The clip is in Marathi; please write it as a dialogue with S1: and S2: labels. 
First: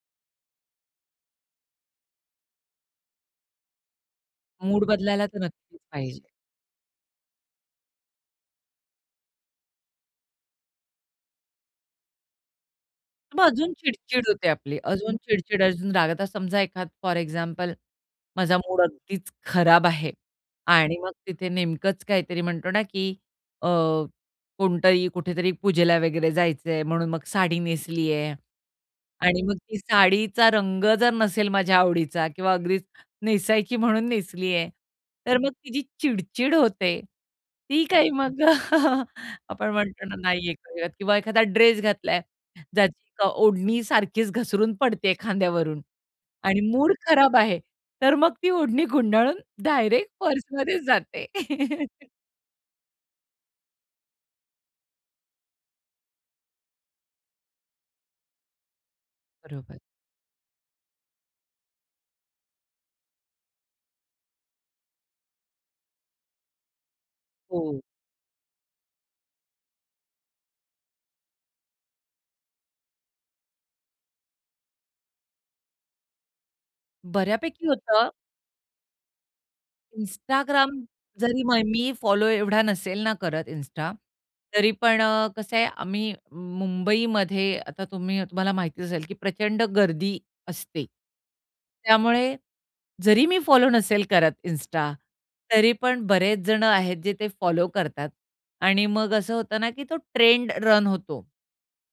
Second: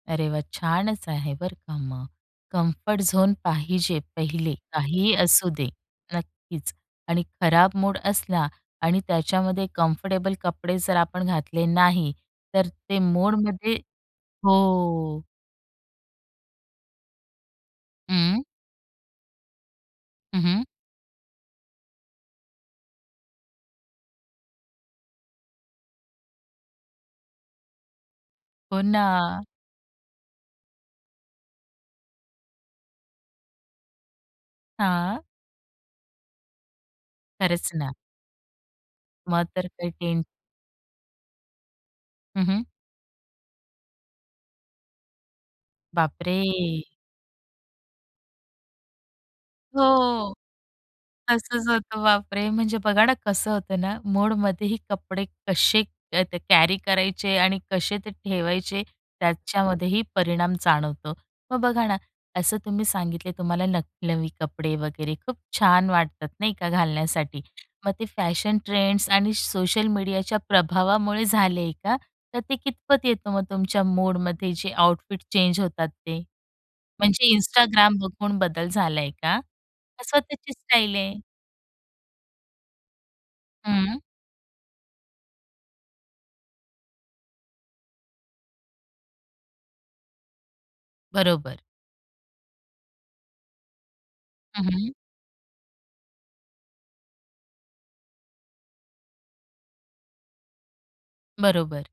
S1: अरे वा! छानच आहे बरं का मग. कम्फर्ट झोन पाहिजे पहिले,
S2: मूड
S1: काहीही
S2: बदलायला तर
S1: असू दे.
S2: नक्कीच पाहिजे.
S1: नक्कीच आणि खराब मूड असला आणि त्याच्यामध्ये कम्फर्टेबल कपडे जर आपण घातले नाही तर ते
S2: मग अजून
S1: मूडमध्ये,
S2: चिड-चिड होते आपली, अजून
S1: हो.
S2: चिड-चिड, अजून रागावता समजा एखादं फॉर एक्झाम्पल
S1: हं.
S2: माझा मूड अगदीच खराब आहे
S1: हं, हं.
S2: आणि मग तिथे नेमकंच काहीतरी म्हणतो ना, की अ, कोणतरी कुठेतरी पूजेला वगैरे जायचंय म्हणून मग साडी नेसलीये
S1: हो
S2: आणि
S1: ना.
S2: मग ती साडीचा रंग जर नसेल माझ्या आवडीचा किंवा अगदीच नेसायची म्हणून नेसली आहे,
S1: हां.
S2: तर मग ती जी चिड-चिड होते,
S1: खरंच
S2: ती
S1: ना.
S2: काय मग,
S1: मग तर
S2: आपण
S1: काही
S2: म्हणतो ना,
S1: टेन
S2: नाहीये [unintelligible] किंवा एखादा ड्रेस घातला आहे,
S1: हं, हं.
S2: ज्याची का अ, ओढणी सारखीच घसरून पडते खांद्यावरून
S1: बापरे!
S2: आणि मूड खराब आहे, तर मग ती ओढणी गुंडाळून डायरेक्ट
S1: हो.
S2: पर्समध्येच जाते.
S1: तसंच होतं. बापरे! म्हणजे बघा ना, कसं होतं ना मुडमध्येही कपडे कसे अ, कॅरी करायचे आणि कसे ते ठेवायचे
S2: बरोबर.
S1: त्याच्यामध्येही परिणाम जाणवतो. मग बघा ना, असं तुम्ही सांगितले, तुम्हाला न नवी कपडे वगैरे खूप छान वाटतात नाही का घालण्यासाठी,
S2: हो.
S1: मग ते फॅशन ट्रेंड्स आणि सोशल मीडियाच्या प्रभावामुळे झालंय का, तर ते कितपत येतं मग तुमच्या मुडमध्ये जे आउटफिट चेंज होतात ते? म्हणजे
S2: बऱ्यापैकी
S1: Instagram
S2: होतं.
S1: बघून बदल झालाय का कसं त्याची
S2: Instagram
S1: स्टाईल आहे?
S2: जरी मय मी फॉलो एवढा नसेल ना करत इन्स्टा,
S1: हं.
S2: तरी पण अ, कसं आहे, आम्ही मुंबईमध्ये आता तुम्ही तुम्हाला माहिती असेल, की प्रचंड गर्दी असते.
S1: बरोबर.
S2: त्यामुळे जरी मी फॉलो नसेल करत
S1: हं, हं.
S2: इन्स्टा, तरी पण बरेच जण आहेत जे ते फॉलो करतात आणि मग असं होतं ना, की तो ट्रेंड रन होतो.
S1: बरोबर.